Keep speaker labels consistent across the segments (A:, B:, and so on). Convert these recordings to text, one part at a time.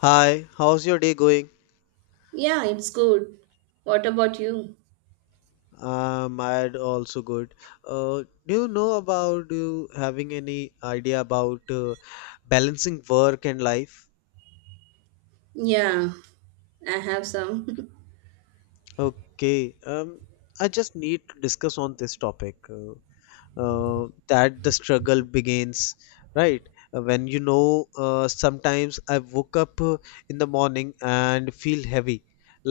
A: Hi, how's your day going?
B: Yeah, it's good. What about you?
A: Mine also good. Do you know about you having any idea about balancing work and life?
B: Yeah, I have some.
A: Okay, I just need to discuss on this topic. That the struggle begins right. When sometimes I woke up in the morning and feel heavy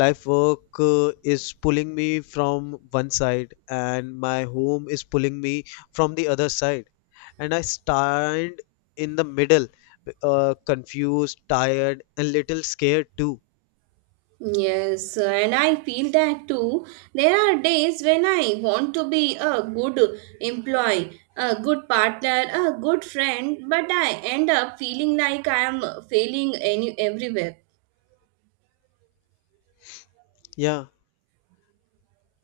A: life work is pulling me from one side, and my home is pulling me from the other side, and I stand in the middle, confused, tired, and little scared too.
B: Yes, and I feel that too. There are days when I want to be a good employee, a good partner, a good friend, but I end up feeling like I am failing any everywhere.
A: Yeah.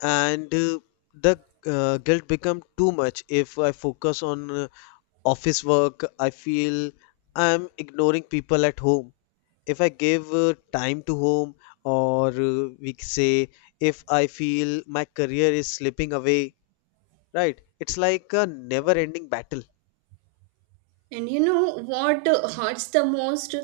A: And the guilt become too much. If I focus on office work, I feel I'm ignoring people at home. If I give time to home, or say if I feel my career is slipping away, right? It's like a never ending battle.
B: And you know what hurts the most?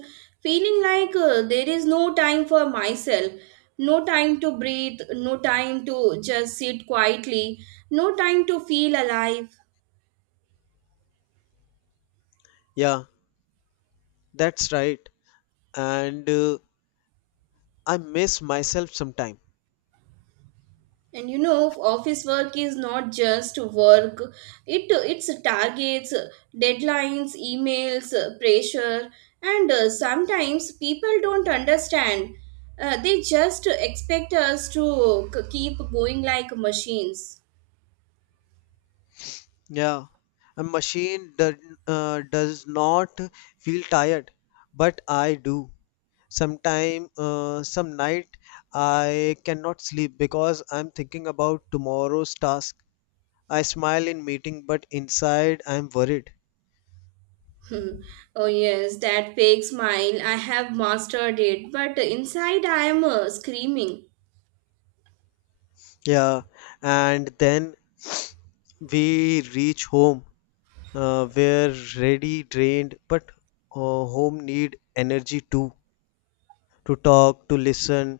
B: Feeling like there is no time for myself, no time to breathe, no time to just sit quietly, no time to feel alive.
A: Yeah, that's right. And I miss myself sometime.
B: And office work is not just work. It's targets, deadlines, emails, pressure, and sometimes people don't understand. They just expect us to keep going like machines.
A: Yeah, a machine does not feel tired, but I do. Sometime some night I cannot sleep because I'm thinking about tomorrow's task. I smile in meeting but inside I'm worried.
B: Hmm. Oh yes, that fake smile, I have mastered it, but inside I am screaming.
A: Yeah, and then we reach home, we're ready drained, but home need energy too, to talk, to listen,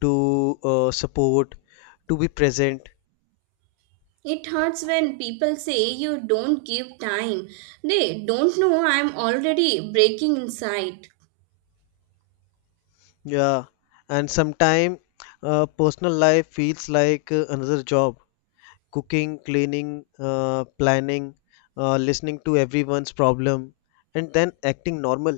A: to support, to be present.
B: It hurts when people say you don't give time. They don't know I'm already breaking inside.
A: Yeah, and sometime personal life feels like another job, cooking, cleaning, planning, listening to everyone's problem, and then acting normal.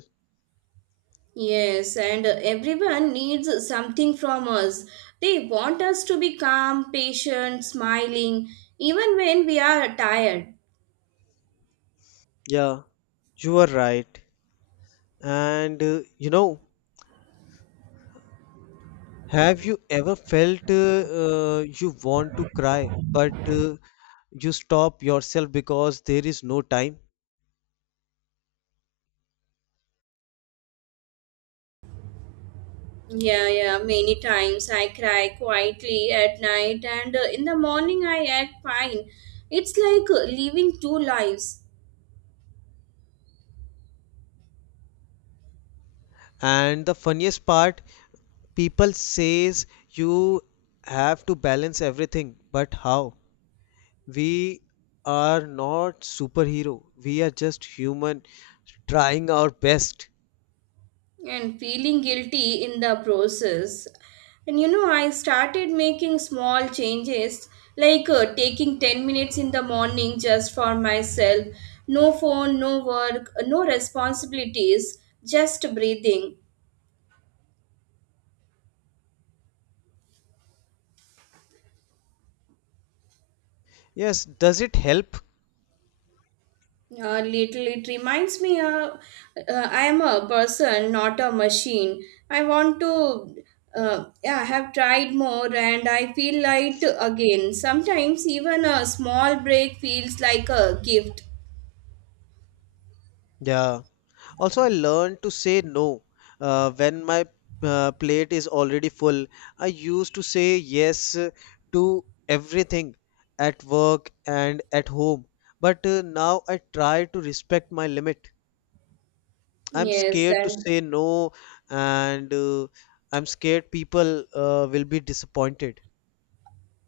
B: Yes, and everyone needs something from us. They want us to be calm, patient, smiling, even when we are tired.
A: Yeah, you are right. And have you ever felt you want to cry, but you stop yourself because there is no time?
B: Yeah, yeah, many times I cry quietly at night and in the morning I act fine. It's like living two lives
A: And the funniest part, people says you have to balance everything, but how? We are not superhero, we are just human, trying our best.
B: and feeling guilty in the process. And I started making small changes like taking 10 minutes in the morning just for myself. No phone, no work, no responsibilities, just breathing.
A: Yes, does it help?
B: Little, it reminds me, I am a person, not a machine. I want to, yeah, I have tried more and I feel light again. Sometimes even a small break feels like a gift.
A: Yeah, also I learned to say no when my plate is already full. I used to say yes to everything, at work and at home, but now I try to respect my limit. I'm
B: Yes,
A: scared to
B: and
A: say no, and I'm scared people will be disappointed.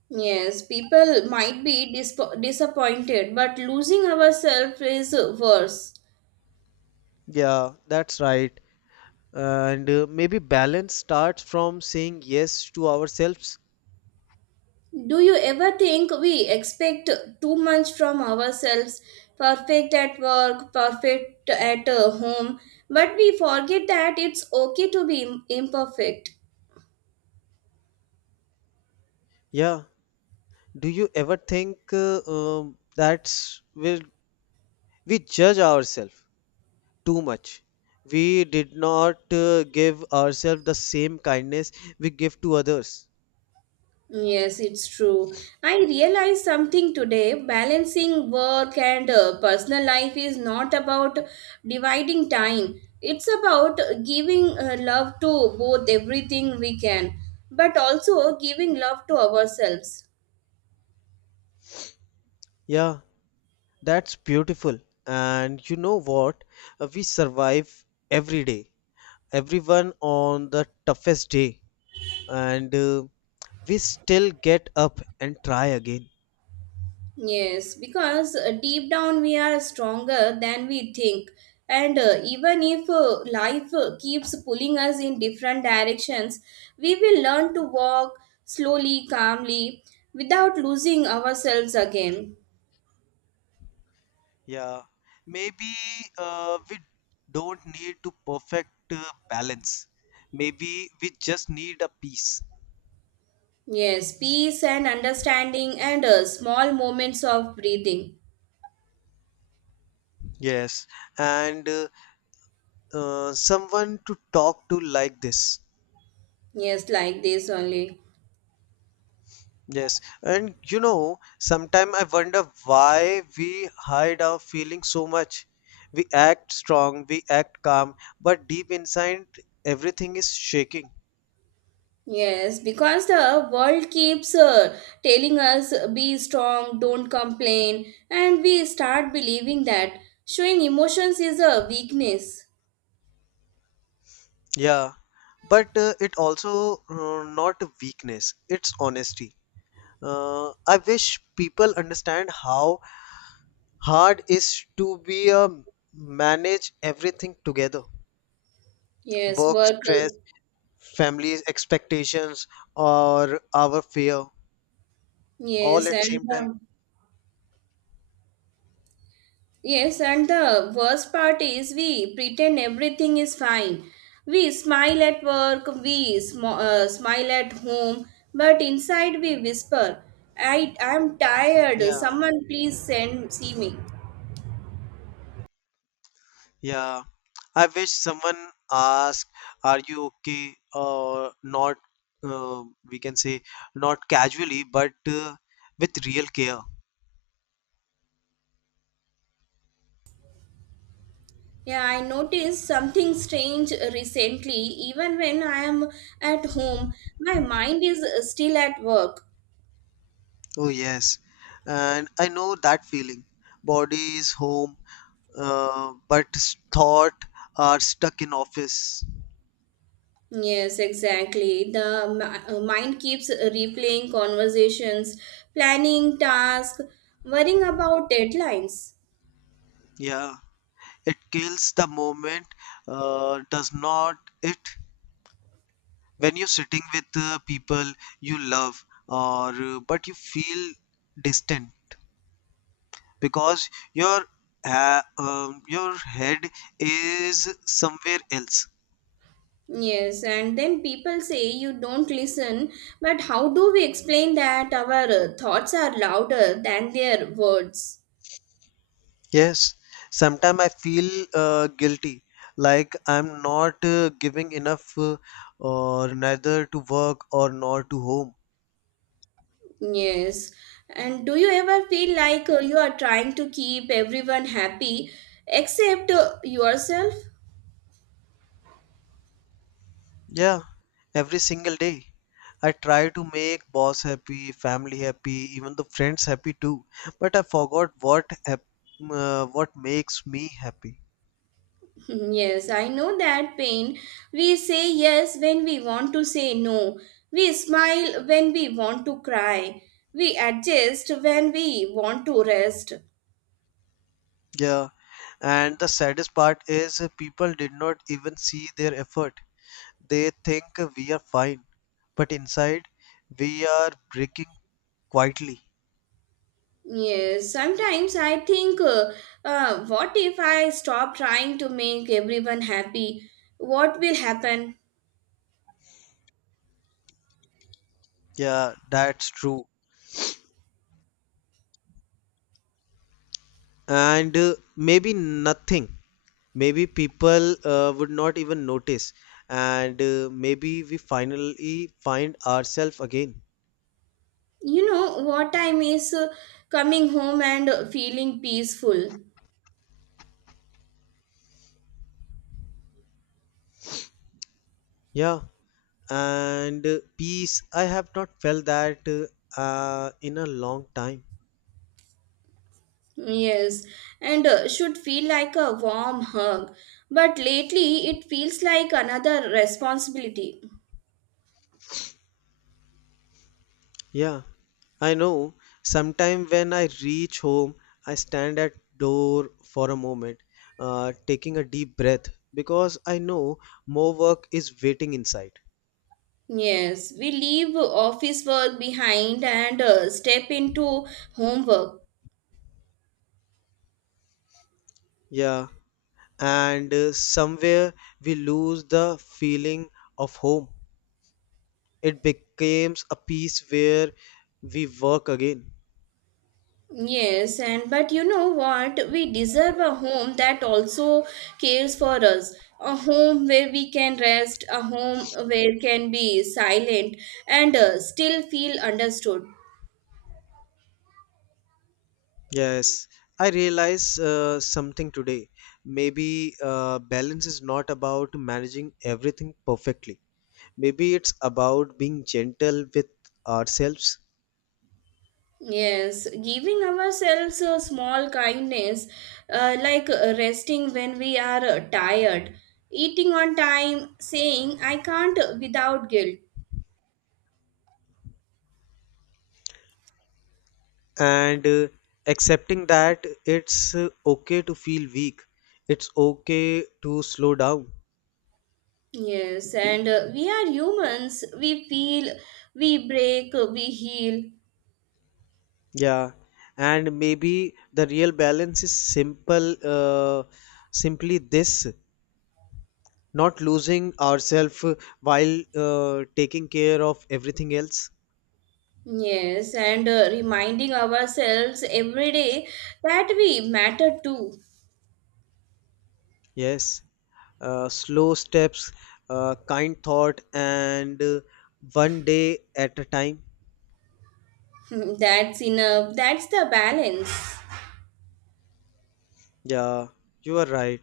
B: yes, people might be disappointed, but losing ourselves is worse.
A: Yeah, that's right. And maybe balance starts from saying yes to ourselves.
B: Do you ever think we expect too much from ourselves? Perfect at work, perfect at home, but we forget that it's okay to be imperfect.
A: Yeah. Do you ever think that's will we judge ourselves too much? We did not give ourselves the same kindness we give to others.
B: Yes, it's true. I realized something today. Balancing work and personal life is not about dividing time, it's about giving love to both everything we can, but also giving love to ourselves.
A: Yeah, that's beautiful. And you know what? We survive every day. Everyone on the toughest day, and we still get up and try again.
B: Yes, because deep down we are stronger than we think. And even if life keeps pulling us in different directions, we will learn to walk slowly, calmly, without losing ourselves again.
A: Yeah, maybe we don't need to perfect balance. Maybe we just need a peace.
B: Yes, peace and understanding and small moments of breathing.
A: Yes, and someone to talk to like this.
B: Yes, like this only.
A: Yes, and sometimes I wonder why we hide our feelings so much. We act strong, we act calm, but deep inside, everything is shaking.
B: Yes, because the world keeps telling us be strong, don't complain, and we start believing that showing emotions is a weakness.
A: Yeah, but it also not weakness, it's honesty. I wish people understand how hard is to be a manage everything together.
B: Yes,
A: Work
B: work.
A: stress, family's expectations, or our fear, all
B: Yes,
A: at
B: and
A: same time.
B: yes, and the worst part is we pretend everything is fine. We smile at work, we smile at home, but inside we whisper, "I am tired.
A: Yeah,
B: Someone please send see me."
A: yeah. I wish someone ask, "Are you okay?" or not. Uh, we can say not casually, but with real care.
B: Yeah, I noticed something strange recently. Even when I am at home, my mind is still at work.
A: Oh, yes. And I know that feeling. Body is home, but thought are stuck in office.
B: Yes, exactly. The mind keeps replaying conversations, planning tasks, worrying about deadlines.
A: Yeah. It kills the moment, does not it? When you're sitting with people you love, or but you feel distant because your ha your head is somewhere else.
B: Yes, and then people say you don't listen, but how do we explain that our thoughts are louder than their words?
A: Yes, sometimes I feel guilty, like I'm not giving enough, or neither to work or nor to home.
B: Yes. And do you ever feel like you are trying to keep everyone happy except yourself?
A: Yeah, every single day. I try to make boss happy, family happy, even the friends happy too. But I forgot what makes me happy.
B: Hmm, yes, I know that pain. We say yes when we want to say no. We smile when we want to cry. We adjust when we want to rest.
A: Yeah, and the saddest part is people did not even see their effort. They think we are fine, but inside we are breaking quietly.
B: Yes, sometimes I think, what if I stop trying to make everyone happy? What will happen?
A: Yeah, that's true. And maybe nothing. Maybe people would not even notice. And maybe we finally find ourselves again.
B: You know what time is coming home and feeling peaceful.
A: Yeah. And peace. I have not felt that in a long time.
B: Yes, and should feel like a warm hug, but lately it feels like another responsibility.
A: Yeah, I know. Sometime when I reach home, I stand at door for a moment, taking a deep breath because I know more work is waiting inside.
B: Yes, we leave office work behind and step into homework.
A: Yeah, and somewhere we lose the feeling of home. It becomes a piece where we work again.
B: Yes, and but you know what? We deserve a home that also cares for us. A home where we can rest, a home where can be silent and still feel understood.
A: Yes, I realize something today. Maybe balance is not about managing everything perfectly. Maybe it's about being gentle with ourselves,
B: Yes, giving ourselves a small kindness, like resting when we are tired, eating on time, saying I can't without guilt.
A: and accepting that it's okay to feel weak. It's okay to slow down.
B: Yes, and we are humans. We feel, we break, we heal.
A: Yeah. And maybe the real balance is simply this, not losing ourselves while taking care of everything else.
B: Yes, and reminding ourselves every day that we matter too.
A: Yes. Slow steps, kind thought, and one day at a time.
B: That's enough. That's the balance.
A: Yeah, you are right.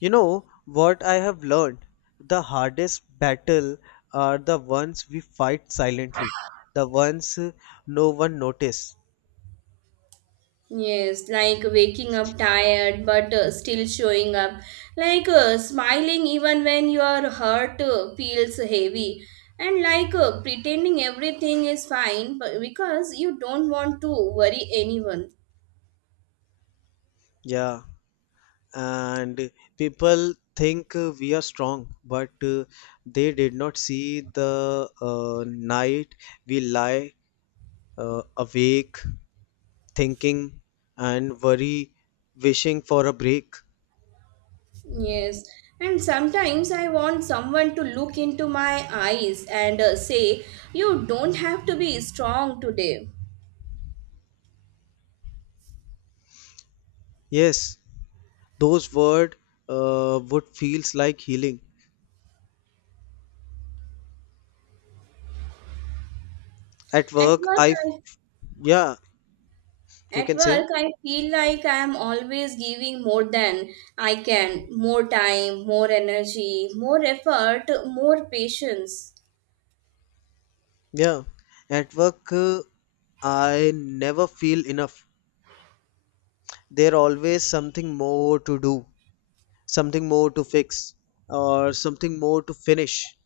A: You know what I have learned? The hardest battle are the ones we fight silently, the ones no one notice.
B: Yes, like waking up tired but still showing up. Like smiling even when your heart feels heavy. And like pretending everything is fine but because you don't want to worry anyone.
A: Yeah, and people think we are strong, but they did not see the night we lie awake, thinking and worry, wishing for a break.
B: Yes, and sometimes I want someone to look into my eyes and say, "You don't have to be strong today."
A: Yes, those words would feels like healing. At
B: At
A: work,
B: work, I,
A: yeah, you
B: at
A: can say.
B: work, I feel like I am always giving more than I can, more time, more energy, more effort, more patience.
A: Yeah. At work, I never feel enough. There always something more to do, something more to fix, or something more to finish.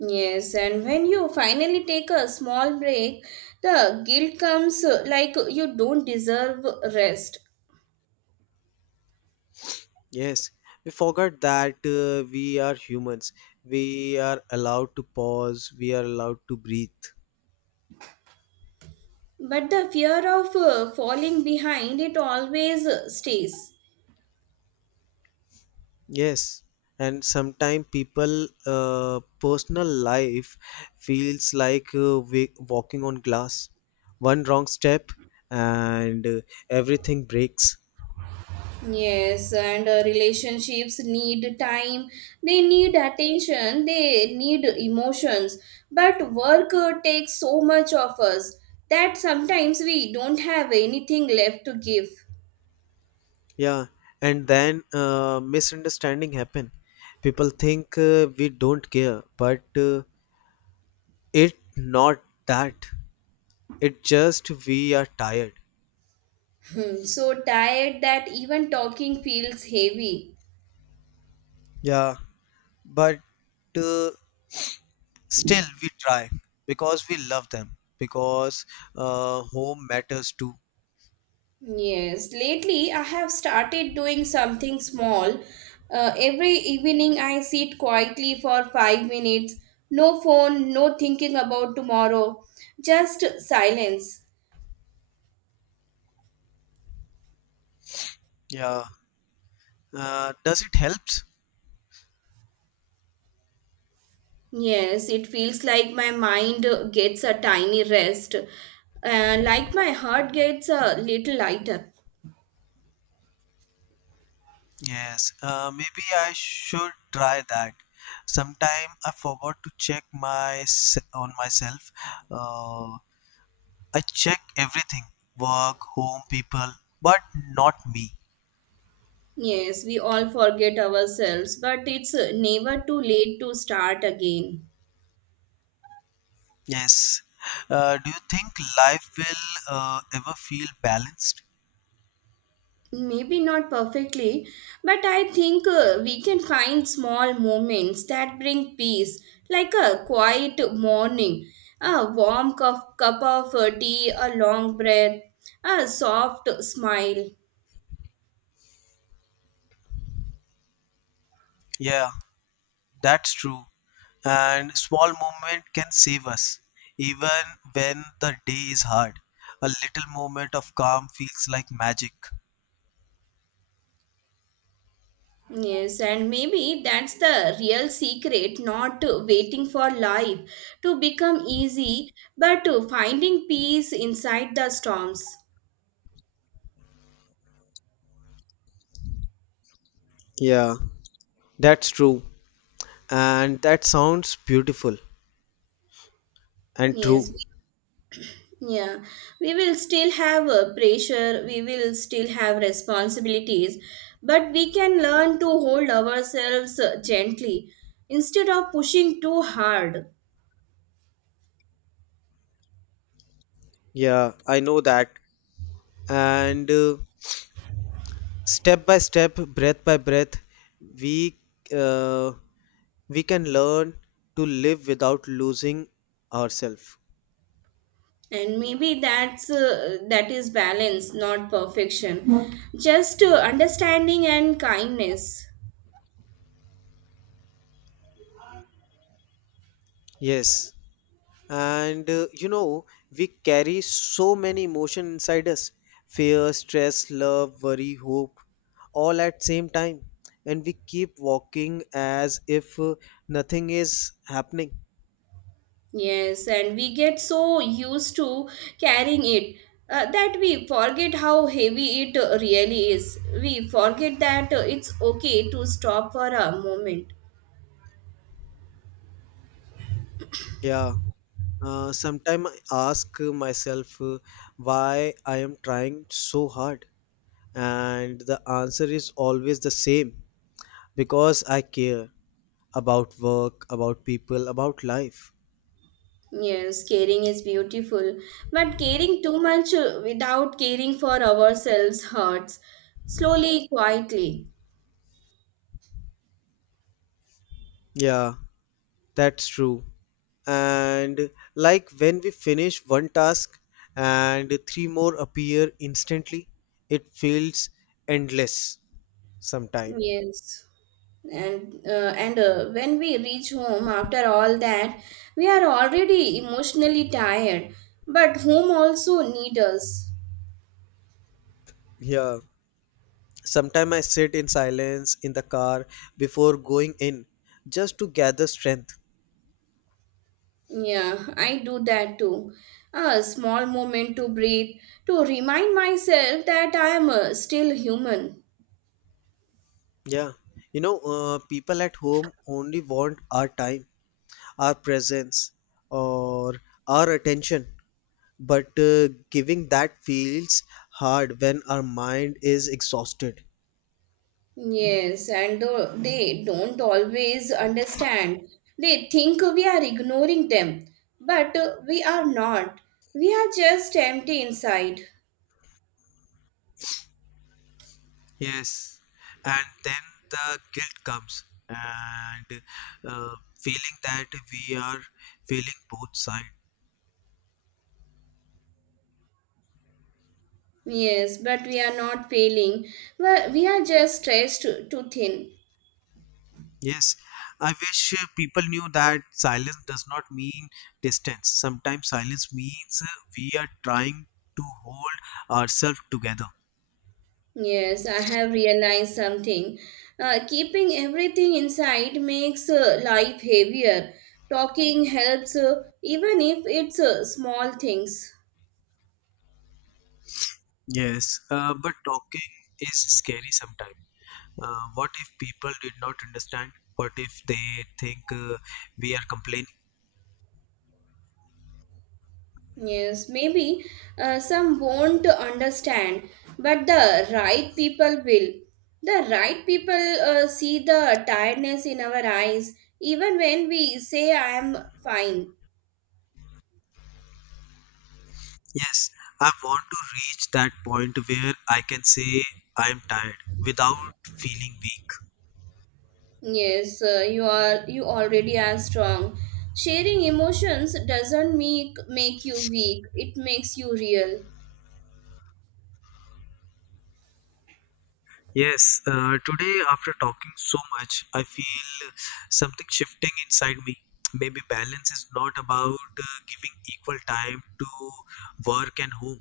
B: Yes, and when you finally take a small break, the guilt comes like you don't deserve rest.
A: Yes, we forgot that we are humans. We are allowed to pause. We are allowed to breathe.
B: But the fear of falling behind it always stays.
A: Yes, and sometimes people personal life feels like walking on glass. One wrong step, and everything breaks.
B: Yes, and relationships need time, they need attention, they need emotions. But work takes so much of us that sometimes we don't have anything left to give.
A: Yeah, and then misunderstanding happen. People think we don't care, but it not that. It just we are tired.
B: So tired that even talking feels heavy.
A: Yeah, but uh, still, we try because we love them, because home matters too.
B: Yes, lately I have started doing something small. Every evening I sit quietly for 5 minutes. No phone, no thinking about tomorrow, just silence.
A: Yeah. Does it helps?
B: Yes, it feels like my mind gets a tiny rest, like my heart gets a little lighter.
A: Yes. Maybe I should try that. Sometime I forgot to check on myself. Uh, I check everything, work, home, people, but not me.
B: Yes, we all forget ourselves, but it's never too late to start again.
A: Yes. Do you think life will ever feel balanced?
B: Maybe not perfectly, but I think we can find small moments that bring peace, like a quiet morning, a warm cup of tea, a long breath, a soft smile.
A: Yeah, that's true. And small movement can save us even when the day is hard, a little moment of calm feels like magic.
B: Yes, and maybe that's the real secret not waiting for life to become easy, but finding peace inside the storms.
A: Yeah, that's true. And that sounds beautiful and true.
B: Yes, yeah, we will still have pressure, we will still have responsibilities, but we can learn to hold ourselves gently instead of pushing too hard.
A: Yeah, I know that. And step by step, breath by breath, we uh, we can learn to live without losing ourselves.
B: And maybe that is balance, not perfection. Just understanding and kindness.
A: Yes. And we carry so many emotions inside us, fear, stress, love, worry, hope, all at same time. And we keep walking as if nothing is happening.
B: Yes, and we get so used to carrying it that we forget how heavy it really is. We forget that it's okay to stop for a moment.
A: Yeah. Sometimes I ask myself why I am trying so hard. And the answer is always the same, because I care about work, about people, about life.
B: Yes, caring is beautiful, but caring too much without caring for ourselves hurts. Slowly, quietly.
A: Yeah, that's true. And like when we finish one task and three more appear instantly, it feels endless sometime.
B: Yes. And when we reach home after all that, we are already emotionally tired, but home also need us.
A: Yeah, sometime I sit in silence in the car before going in, just to gather strength.
B: Yeah, I do that too. A small moment to breathe, to remind myself that I am still human.
A: Yeah, people at home only want our time, our presence, or our attention, but giving that feels hard when our mind is exhausted.
B: Yes, and they don't always understand. They think we are ignoring them, but we are not. We are just empty inside.
A: Yes, and then the guilt comes, and uh, feeling that we are feeling both sides.
B: Yes, but we are not failing. Well, we are just stretched too, too thin.
A: Yes, I wish people knew that silence does not mean distance. Sometimes silence means we are trying to hold ourselves together.
B: Yes, I have realized something. Keeping everything inside makes life heavier. Talking helps, even if it's small things.
A: Yes, but talking is scary sometimes. What if people did not understand? What if they think we are complaining?
B: Yes, maybe some won't understand, but the right people will. The right people see the tiredness in our eyes, even when we say, I am fine.
A: Yes, I want to reach that point where I can say I'm tired without feeling weak.
B: Yes, you already are strong. Sharing emotions doesn't make you weak. It makes you real.
A: Yes, today after talking so much, I feel something shifting inside me. Maybe balance is not about giving equal time to work and home.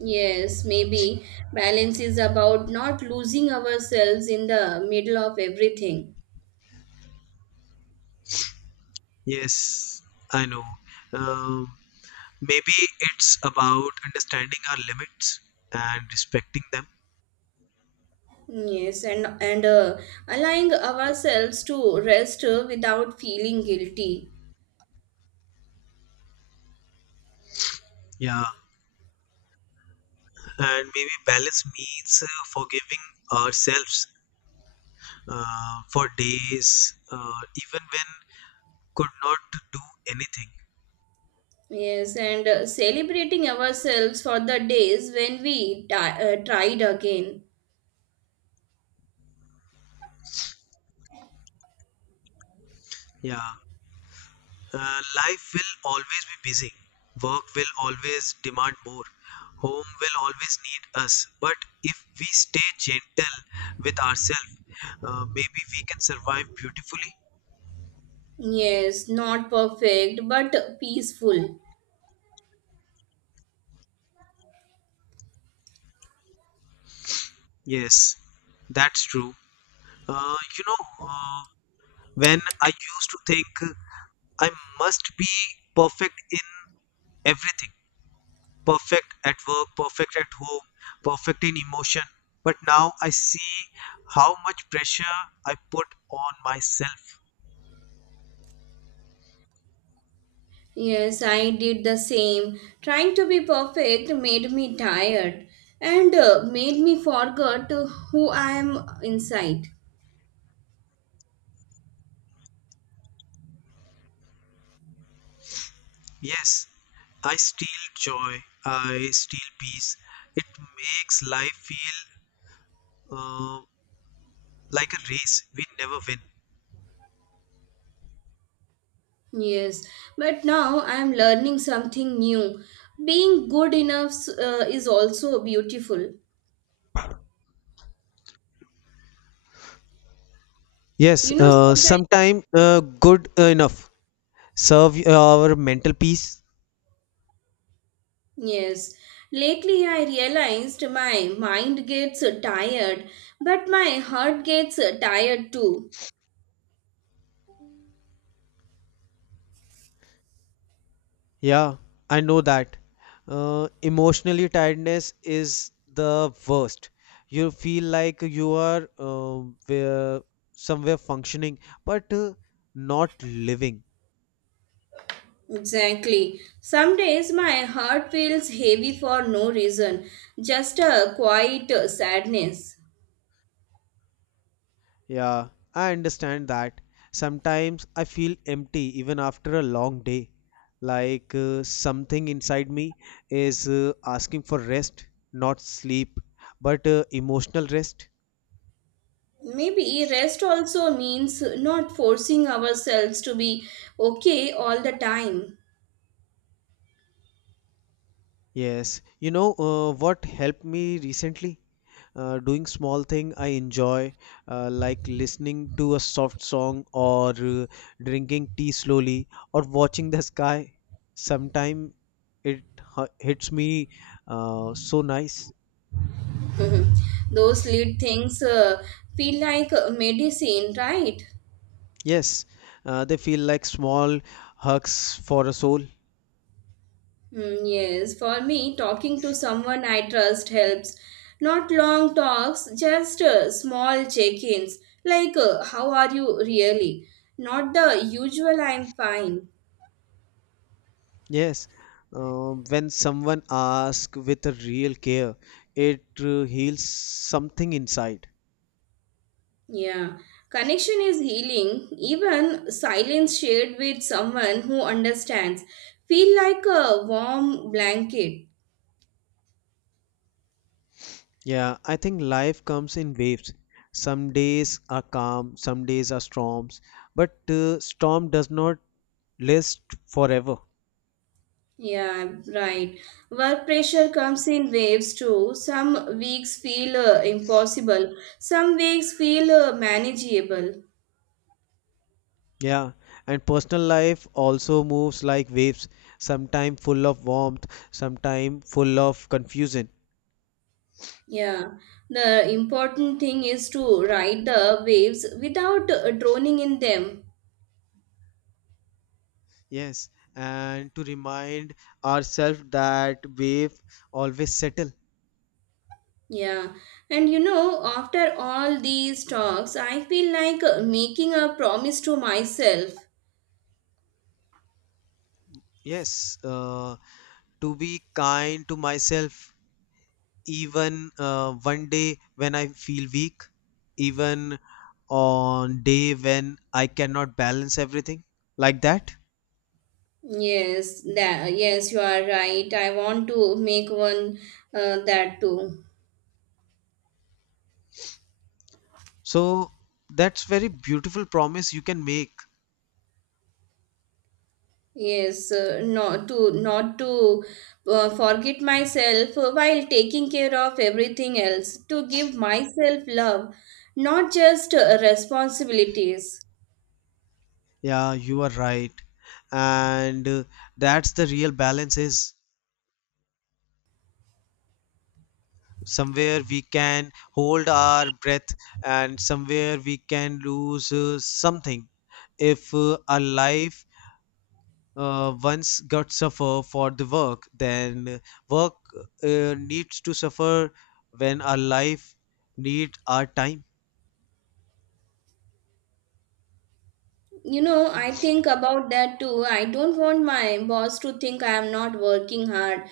B: Yes, maybe balance is about not losing ourselves in the middle of everything.
A: Yes, I know. Um, Maybe it's about understanding our limits and respecting them.
B: Yes, and allowing ourselves to rest without feeling guilty.
A: Yeah, and maybe balance means forgiving ourselves for days, even when could not do anything.
B: Yes, and celebrating ourselves for the days when we tried again.
A: Yeah, uh, life will always be busy. Work will always demand more. Home will always need us. But if we stay gentle with ourselves, maybe we can survive beautifully.
B: Yes, not perfect, but peaceful.
A: Yes, that's true. Uh, you know, uh, when I used to think I must be perfect in everything, perfect at work, perfect at home, perfect in emotion. But now I see how much pressure I put on myself.
B: Yes, I did the same. Trying to be perfect made me tired and made me forget who I am inside.
A: Yes, I steal joy, I steal peace. It makes life feel uh, like a race we never win.
B: Yes, but now I am learning something new. Being good enough is also beautiful.
A: Yes,
B: Sometimes,
A: sometime good enough serve our mental peace.
B: yes, lately I realized my mind gets tired, but my heart gets tired too.
A: Yeah, I know that. Emotionally tiredness is the worst. You feel like you are somewhere functioning, but not living.
B: Exactly. Some days my heart feels heavy for no reason, just a quiet sadness.
A: Yeah, I understand that. Sometimes I feel empty even after a long day. Like something inside me is asking for rest, not sleep, but emotional rest.
B: Maybe rest also means not forcing ourselves to be okay all the time.
A: Yes, you know what helped me recently? Doing small thing I enjoy, like listening to a soft song, or drinking tea slowly, or watching the sky. Sometime it hits me so nice.
B: Those little things feel like medicine, right?
A: Yes, they feel like small hugs for a soul.
B: Mm, yes, for me, talking to someone I trust helps. Not long talks, just small check ins, like how are you really? Not the usual I'm fine.
A: Yes, when someone asks with a real care, it heals something inside.
B: Yeah, connection is healing. Even silence shared with someone who understands feel like a warm blanket.
A: Yeah, I think life comes in waves. Some days are calm, some days are storms, but storm does not last forever.
B: Yeah, right. Work pressure comes in waves too. Some weeks feel impossible, some weeks feel manageable.
A: Yeah, and personal life also moves like waves, sometime full of warmth, sometime full of confusion.
B: Yeah, the important thing is to ride the waves without drowning in them.
A: Yes, and to remind ourselves that wave always settle.
B: Yeah, and after all these talks, I feel like making a promise to myself.
A: Yes, to be kind to myself, even one day when I feel weak, even on day when I cannot balance everything like that.
B: Yes, that yes, you are right. I want to make one that too.
A: So that's very beautiful promise you can make.
B: Yes, not to forget myself while taking care of everything else, to give myself love, not just responsibilities.
A: Yeah, you are right. And that's the real balance, is somewhere we can hold our breath, and somewhere we can lose something. If our life once got suffer for the work, then work needs to suffer when our life need our time.
B: I think about that too. I don't want my boss to think I am not working hard,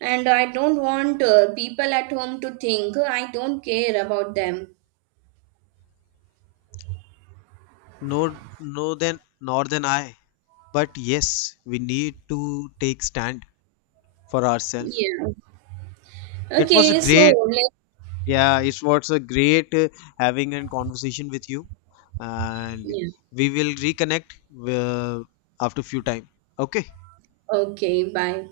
B: and I don't want people at home to think I don't care about them.
A: No, no, then nor than I. But yes, we need to take stand for ourselves.
B: Yeah.
A: It was a
B: Okay, so
A: great
B: let
A: Yeah, it was a great having a conversation with you, and
B: yeah.
A: we will reconnect uh, after few time. Okay.
B: Okay, bye.